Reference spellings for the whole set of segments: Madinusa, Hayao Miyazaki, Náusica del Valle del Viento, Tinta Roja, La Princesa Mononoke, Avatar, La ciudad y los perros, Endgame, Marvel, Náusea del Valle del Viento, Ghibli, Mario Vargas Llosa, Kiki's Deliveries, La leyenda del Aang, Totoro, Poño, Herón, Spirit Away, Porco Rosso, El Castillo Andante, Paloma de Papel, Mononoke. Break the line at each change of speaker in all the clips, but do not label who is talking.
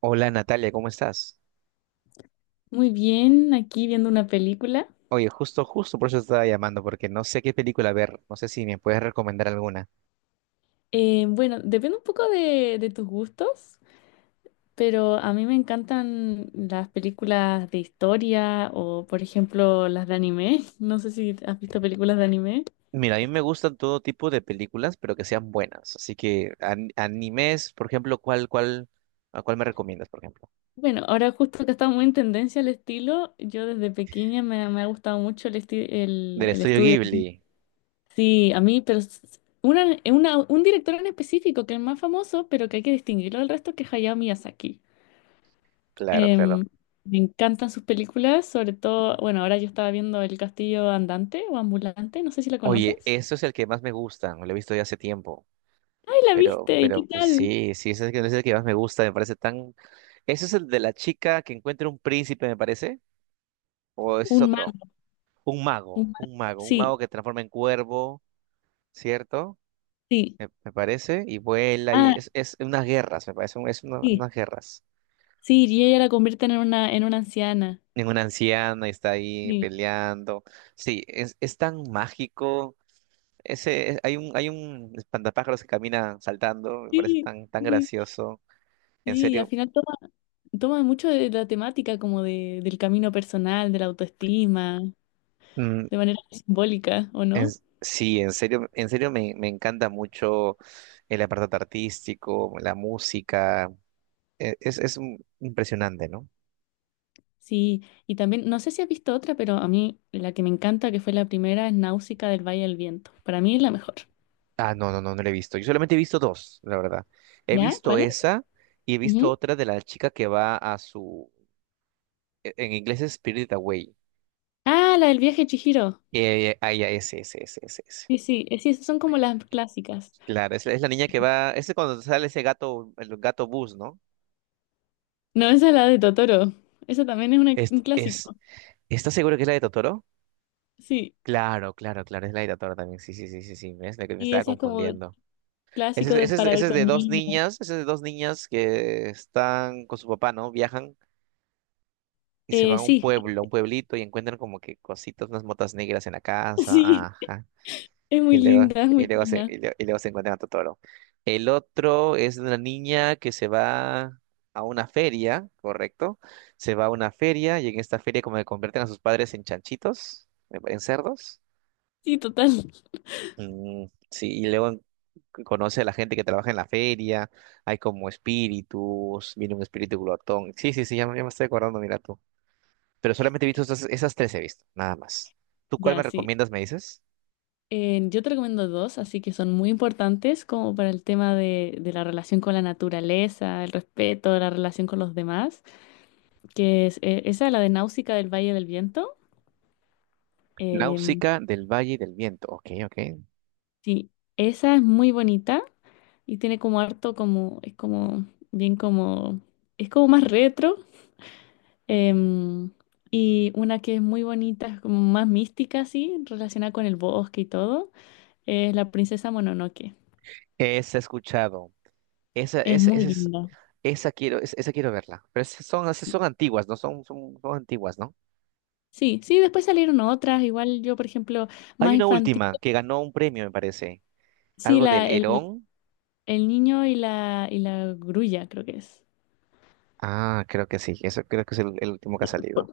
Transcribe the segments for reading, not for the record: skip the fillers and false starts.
Hola Natalia, ¿cómo estás?
Muy bien, aquí viendo una película.
Oye, justo por eso te estaba llamando, porque no sé qué película ver, no sé si me puedes recomendar alguna.
Bueno, depende un poco de tus gustos, pero a mí me encantan las películas de historia o, por ejemplo, las de anime. No sé si has visto películas de anime.
Mira, a mí me gustan todo tipo de películas, pero que sean buenas. Así que animes, por ejemplo, ¿ a cuál me recomiendas, por ejemplo?
Bueno, ahora justo que está muy en tendencia el estilo, yo desde pequeña me ha gustado mucho
Del
el
estudio
estudio.
Ghibli.
Sí, a mí, pero un director en específico que es más famoso, pero que hay que distinguirlo del resto, que es Hayao Miyazaki.
Claro, claro.
Em, Me encantan sus películas, sobre todo, bueno, ahora yo estaba viendo El Castillo Andante o Ambulante, no sé si la
Oye,
conoces.
eso es el que más me gusta, lo he visto ya hace tiempo.
¡Ay, la
Pero,
viste! ¿Y qué
pero pues
tal?
sí, sí, ese es el que más me gusta, me parece tan... ¿Ese es el de la chica que encuentra un príncipe, me parece? ¿O ese es
Un
otro?
mago,
Un
un
mago,
mago.
un mago, un
Sí,
mago que transforma en cuervo, ¿cierto?
sí.
Me parece, y vuela, y
Ah,
es unas guerras, me parece,
sí,
unas guerras.
sí, y ella la convierte en una anciana.
En una anciana y está ahí
Sí,
peleando. Sí, es tan mágico. Hay hay un espantapájaros que camina saltando, me parece
sí,
tan, tan
sí.
gracioso. En
Sí, y al
serio,
final toma mucho de la temática como del camino personal, de la autoestima,
mm,
de manera simbólica, ¿o no?
sí, en serio me encanta mucho el apartado artístico, la música. Es, es impresionante, ¿no?
Sí, y también, no sé si has visto otra, pero a mí la que me encanta, que fue la primera, es Náusica del Valle del Viento. Para mí es la mejor.
Ah, no, no, no, no la he visto. Yo solamente he visto dos, la verdad. He
¿Ya?
visto
¿Cuál es?
esa y he visto
Ujú.
otra de la chica que va a en inglés es Spirit Away.
Ah, la del viaje de Chihiro.
Ya, ese, ese, ese, ese, ese.
Sí, sí, sí, esas son como las clásicas.
Claro, la es la niña que va, ese cuando sale ese gato, el gato bus, ¿no?
No, esa es la de Totoro. Esa también es
Es,
un
es,
clásico.
¿Estás seguro que es la de Totoro?
Sí,
Claro, claro, claro, es la de Totoro también. Sí, sí, sí, sí, sí, ves, me
y
estaba
esa es como el
confundiendo.
clásico de para
Ese
ver
es
con
de dos
niños.
niñas, que están con su papá, ¿no? Viajan, y se van a un
Sí,
pueblo, a un pueblito y encuentran como que cositas, unas motas negras en la casa,
sí,
ajá.
es
Y
muy
luego,
linda, es muy tierna.
y luego se encuentran a Totoro. El otro es de una niña que se va a una feria, ¿correcto? Se va a una feria y en esta feria como que convierten a sus padres en chanchitos, en cerdos.
Sí, total.
Mm, sí, conoce a la gente que trabaja en la feria, hay como espíritus, viene un espíritu glotón. Sí, sí, sí, ya, me estoy acordando, mira tú. Pero solamente he visto esas, esas tres he visto, nada más. ¿Tú cuál me
Ya, sí.
recomiendas, me dices?
Yo te recomiendo dos, así que son muy importantes como para el tema de la relación con la naturaleza, el respeto, la relación con los demás, que es esa, la de Náusica del Valle del Viento. Eh,
Náusica del Valle del Viento. Ok, ok.
sí, esa es muy bonita y tiene como harto como, es como, bien como, es como más retro. em, y una que es muy bonita, es como más mística, así, relacionada con el bosque y todo, es La Princesa Mononoke.
Esa he escuchado. Esa,
Es
esa,
muy
esa es,
linda.
esa quiero, esa quiero verla. Pero esas son antiguas, ¿no? Son antiguas, ¿no?
Sí, sí, después salieron otras, igual yo, por ejemplo,
Hay
más
una
infantil,
última que ganó un premio, me parece.
sí,
Algo del Herón.
el niño y la grulla, creo que es.
Ah, creo que sí. Eso creo que es el último que ha salido.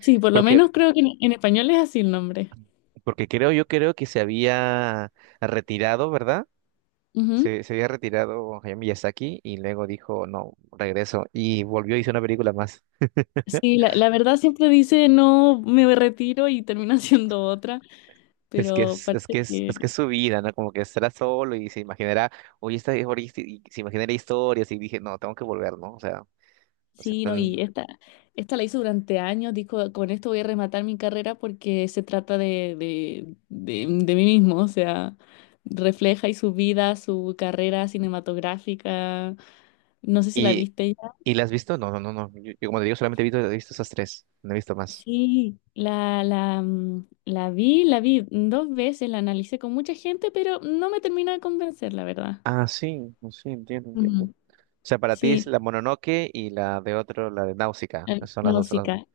Sí, por lo
Porque,
menos creo que en español es así el nombre.
porque creo, yo creo que se había retirado, ¿verdad?
Ujú.
Se había retirado Hayao Miyazaki y luego dijo, no, regreso. Y volvió y hizo una película más.
Sí, la verdad siempre dice, no, me retiro y termina siendo otra, pero parece que
Es que es su vida, ¿no? Como que estará solo y se imaginará, y se imaginará historias y dije, no, tengo que volver, ¿no? O sea,
sí. No,
tan...
y esta la hizo durante años, dijo, con esto voy a rematar mi carrera porque se trata de mí mismo, o sea, refleja y su vida, su carrera cinematográfica, no sé si la
¿Y,
viste ya.
y la has visto? No, no, no, no. Yo, como te digo, solamente he visto esas tres. No he visto más.
Sí, la vi dos veces, la analicé con mucha gente, pero no me termina de convencer, la verdad.
Ah, sí, sí, entiendo, entiendo. O
Ujú.
sea, para ti
Sí,
es la Mononoke y la de otro, la de Náusica. Son
la
las dos,
música.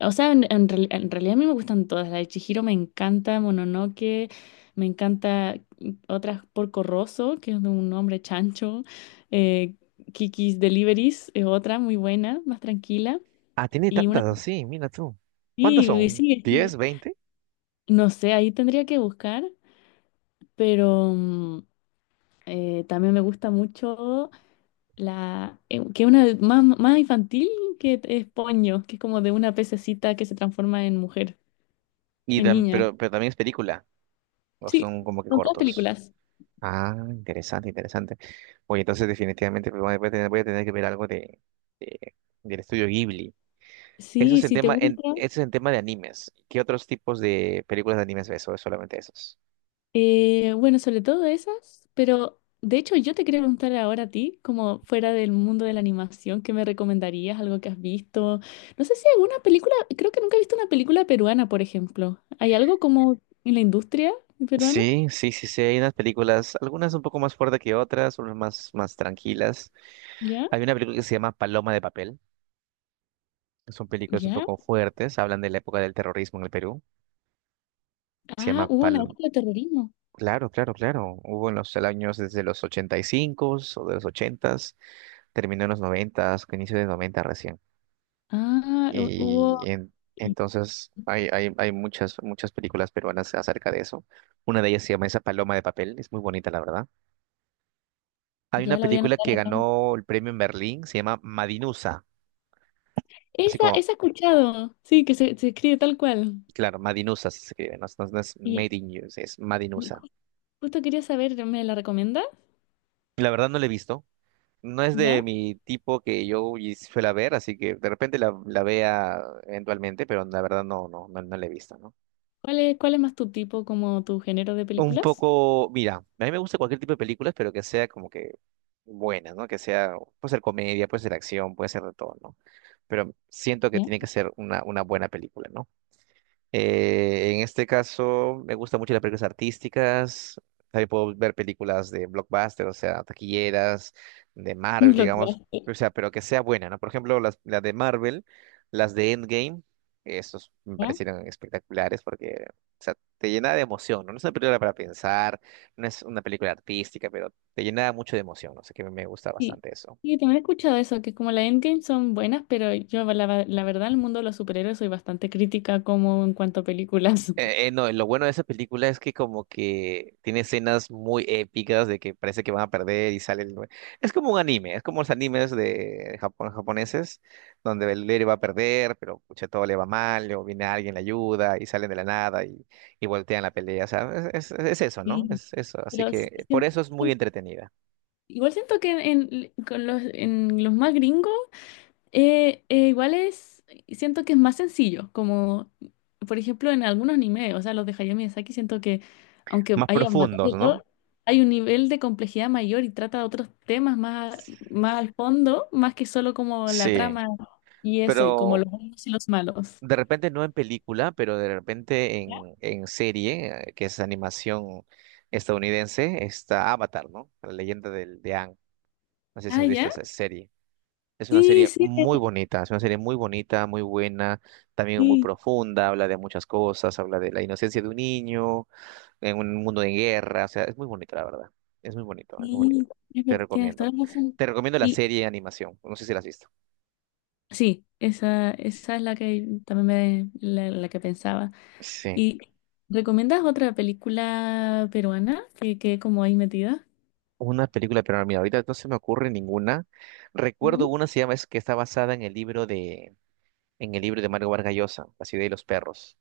O sea, en realidad a mí me gustan todas. La de Chihiro me encanta, Mononoke, me encanta otras Porco Rosso, que es de un hombre chancho. eh, Kiki's Deliveries es otra muy buena, más tranquila.
Ah, tiene
Y una.
tantas, sí, mira tú. ¿Cuántas
Sí, y
son?
sí,
diez
sí.
veinte
No sé, ahí tendría que buscar, pero también me gusta mucho la. Que es una más, más infantil, que es Poño, que es como de una pececita que se transforma en mujer,
Y
en niña.
pero también es película, o
Sí,
son como que
son todas
cortos.
películas.
Ah, interesante, interesante. Oye, entonces definitivamente pues, voy a tener que ver algo de, de- del estudio Ghibli. Eso
Sí,
es en
si te
tema,
gusta.
eso es en tema de animes. ¿Qué otros tipos de películas de animes ves? ¿O es solamente esos?
Bueno, sobre todo esas, pero de hecho yo te quería preguntar ahora a ti, como fuera del mundo de la animación, ¿qué me recomendarías? ¿Algo que has visto? No sé si hay alguna película, creo que nunca he visto una película peruana, por ejemplo. ¿Hay algo como en la industria peruana?
Sí, sí, sí, sí, hay unas películas, algunas un poco más fuertes que otras, unas más, más tranquilas.
¿Ya?
Hay una película que se llama Paloma de Papel, que son películas un
¿Ya?
poco fuertes, hablan de la época del terrorismo en el Perú. Se
Ah,
llama
hubo una época de terrorismo.
Claro, claro, claro. Hubo en los años desde los 85 o de los 80, terminó en los 90, inicio de 90 recién.
Ah, hubo...
Y en- entonces hay, hay muchas, muchas películas peruanas acerca de eso. Una de ellas se llama Esa paloma de papel, es muy bonita, la verdad. Hay una
Ya la voy a
película
anotar
que
acá.
ganó el premio en Berlín, se llama Madinusa, así
Esa,
como,
esa he escuchado. Sí, que se escribe tal cual.
claro, Madinusa se escribe, no es Made
Y
in You, es Madinusa.
justo quería saber, ¿me la recomienda?
La verdad no la he visto, no es
¿Ya?
de mi tipo que yo suela ver, así que de repente la vea eventualmente, pero la verdad no la he visto, ¿no?
¿Cuál es más tu tipo, como tu género de
Un
películas?
poco, mira, a mí me gusta cualquier tipo de películas, pero que sea como que buena, ¿no? Que sea, puede ser comedia, puede ser acción, puede ser de todo, ¿no? Pero siento que
¿Ya?
tiene que ser una buena película, ¿no? En este caso, me gustan mucho las películas artísticas. También puedo ver películas de blockbuster, o sea, taquilleras, de
Un
Marvel, digamos.
Blockbuster,
O sea, pero que sea buena, ¿no? Por ejemplo, las de Marvel, las de Endgame, esos me
¿ya?
parecieron espectaculares porque, o sea, te llena de emoción, ¿no? No es una película para pensar, no es una película artística, pero te llena mucho de emoción, no sé, que me gusta
Sí.
bastante eso.
Sí, también he escuchado eso, que como la Endgame son buenas, pero yo la verdad, el mundo de los superhéroes soy bastante crítica como en cuanto a películas.
No, lo bueno de esa película es que como que tiene escenas muy épicas de que parece que van a perder y sale el... Es como un anime, es como los animes de Japón, japoneses, donde el héroe va a perder, pero pucha, todo le va mal, luego viene alguien, le ayuda y salen de la nada y, y voltean la pelea, o sea, es eso, ¿no?
Sí.
Es eso, así
Pero si-
que por
si-
eso es muy entretenida.
Igual siento que con en los más gringos. Igual es, siento que es más sencillo, como por ejemplo en algunos animes, o sea, los de Hayao Miyazaki, siento que aunque
Más
haya batallas
profundos,
y
¿no?
todo, hay un nivel de complejidad mayor y trata de otros temas más, más al fondo, más que solo como la
Sí,
trama y eso, y como
pero
los buenos y los malos.
de repente no en película, pero de repente
¿Ya?
en serie, que es animación estadounidense, está Avatar, ¿no? La leyenda de Aang. No sé si
Ah,
has visto
¿ya?
esa serie. Es una
Sí,
serie
sí,
muy bonita, es una serie muy bonita, muy buena, también muy
sí,
profunda, habla de muchas cosas, habla de la inocencia de un niño en un mundo de guerra, o sea, es muy bonito, la verdad. Es muy bonito, es muy
sí,
bonito.
es
Te
ver- tienes toda
recomiendo.
la razón.
Te recomiendo la
Y
serie de animación, no sé si la has visto.
sí, esa es la que también me, la la que pensaba.
Sí.
¿Y recomiendas otra película peruana que quede como ahí metida?
Una película, pero mira, ahorita no se me ocurre ninguna. Recuerdo
Ujú.
una, se llama, es que está basada en el libro de, en el libro de Mario Vargas Llosa, La ciudad y los perros.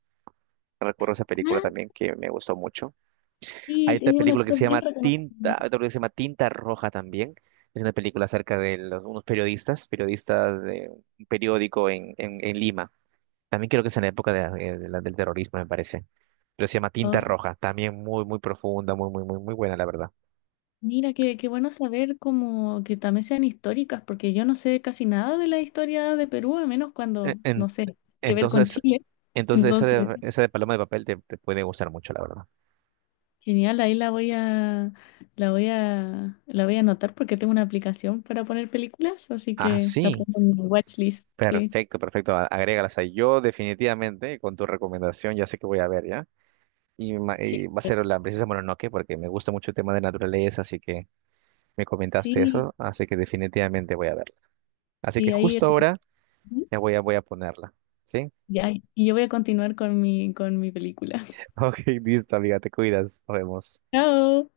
Recuerdo esa película
Ah,
también que me gustó mucho.
sí,
Hay otra
tiene un
película que
actor
se
bien
llama Tinta,
reconocido.
otra película que se llama Tinta Roja también. Es una película acerca de unos periodistas, periodistas de un periódico en, en Lima. También creo que es en la época de del terrorismo, me parece. Pero se llama Tinta
Oh,
Roja. También muy, muy profunda, muy, muy, muy, muy buena, la verdad.
mira, qué, qué bueno saber como que también sean históricas, porque yo no sé casi nada de la historia de Perú, a menos
E-
cuando, no
en-
sé, tiene que ver con
entonces,
Chile.
entonces
Entonces,
esa de paloma de papel te puede gustar mucho, la verdad.
genial, ahí la voy a anotar porque tengo una aplicación para poner películas, así
Ah,
que la
sí.
pongo en mi watchlist. Sí,
Perfecto, perfecto. Agrégalas ahí. Yo definitivamente, con tu recomendación, ya sé que voy a ver, ¿ya? Y,
Ge-
y va a ser la princesa Mononoke, porque me gusta mucho el tema de naturaleza, así que me comentaste
sí,
eso, así que definitivamente voy a verla. Así que
sí, ahí.
justo ahora ya voy a ponerla, ¿sí?
Ya, y yo voy a continuar con mi película.
Ok, listo, amiga, te cuidas. Nos vemos.
Chao.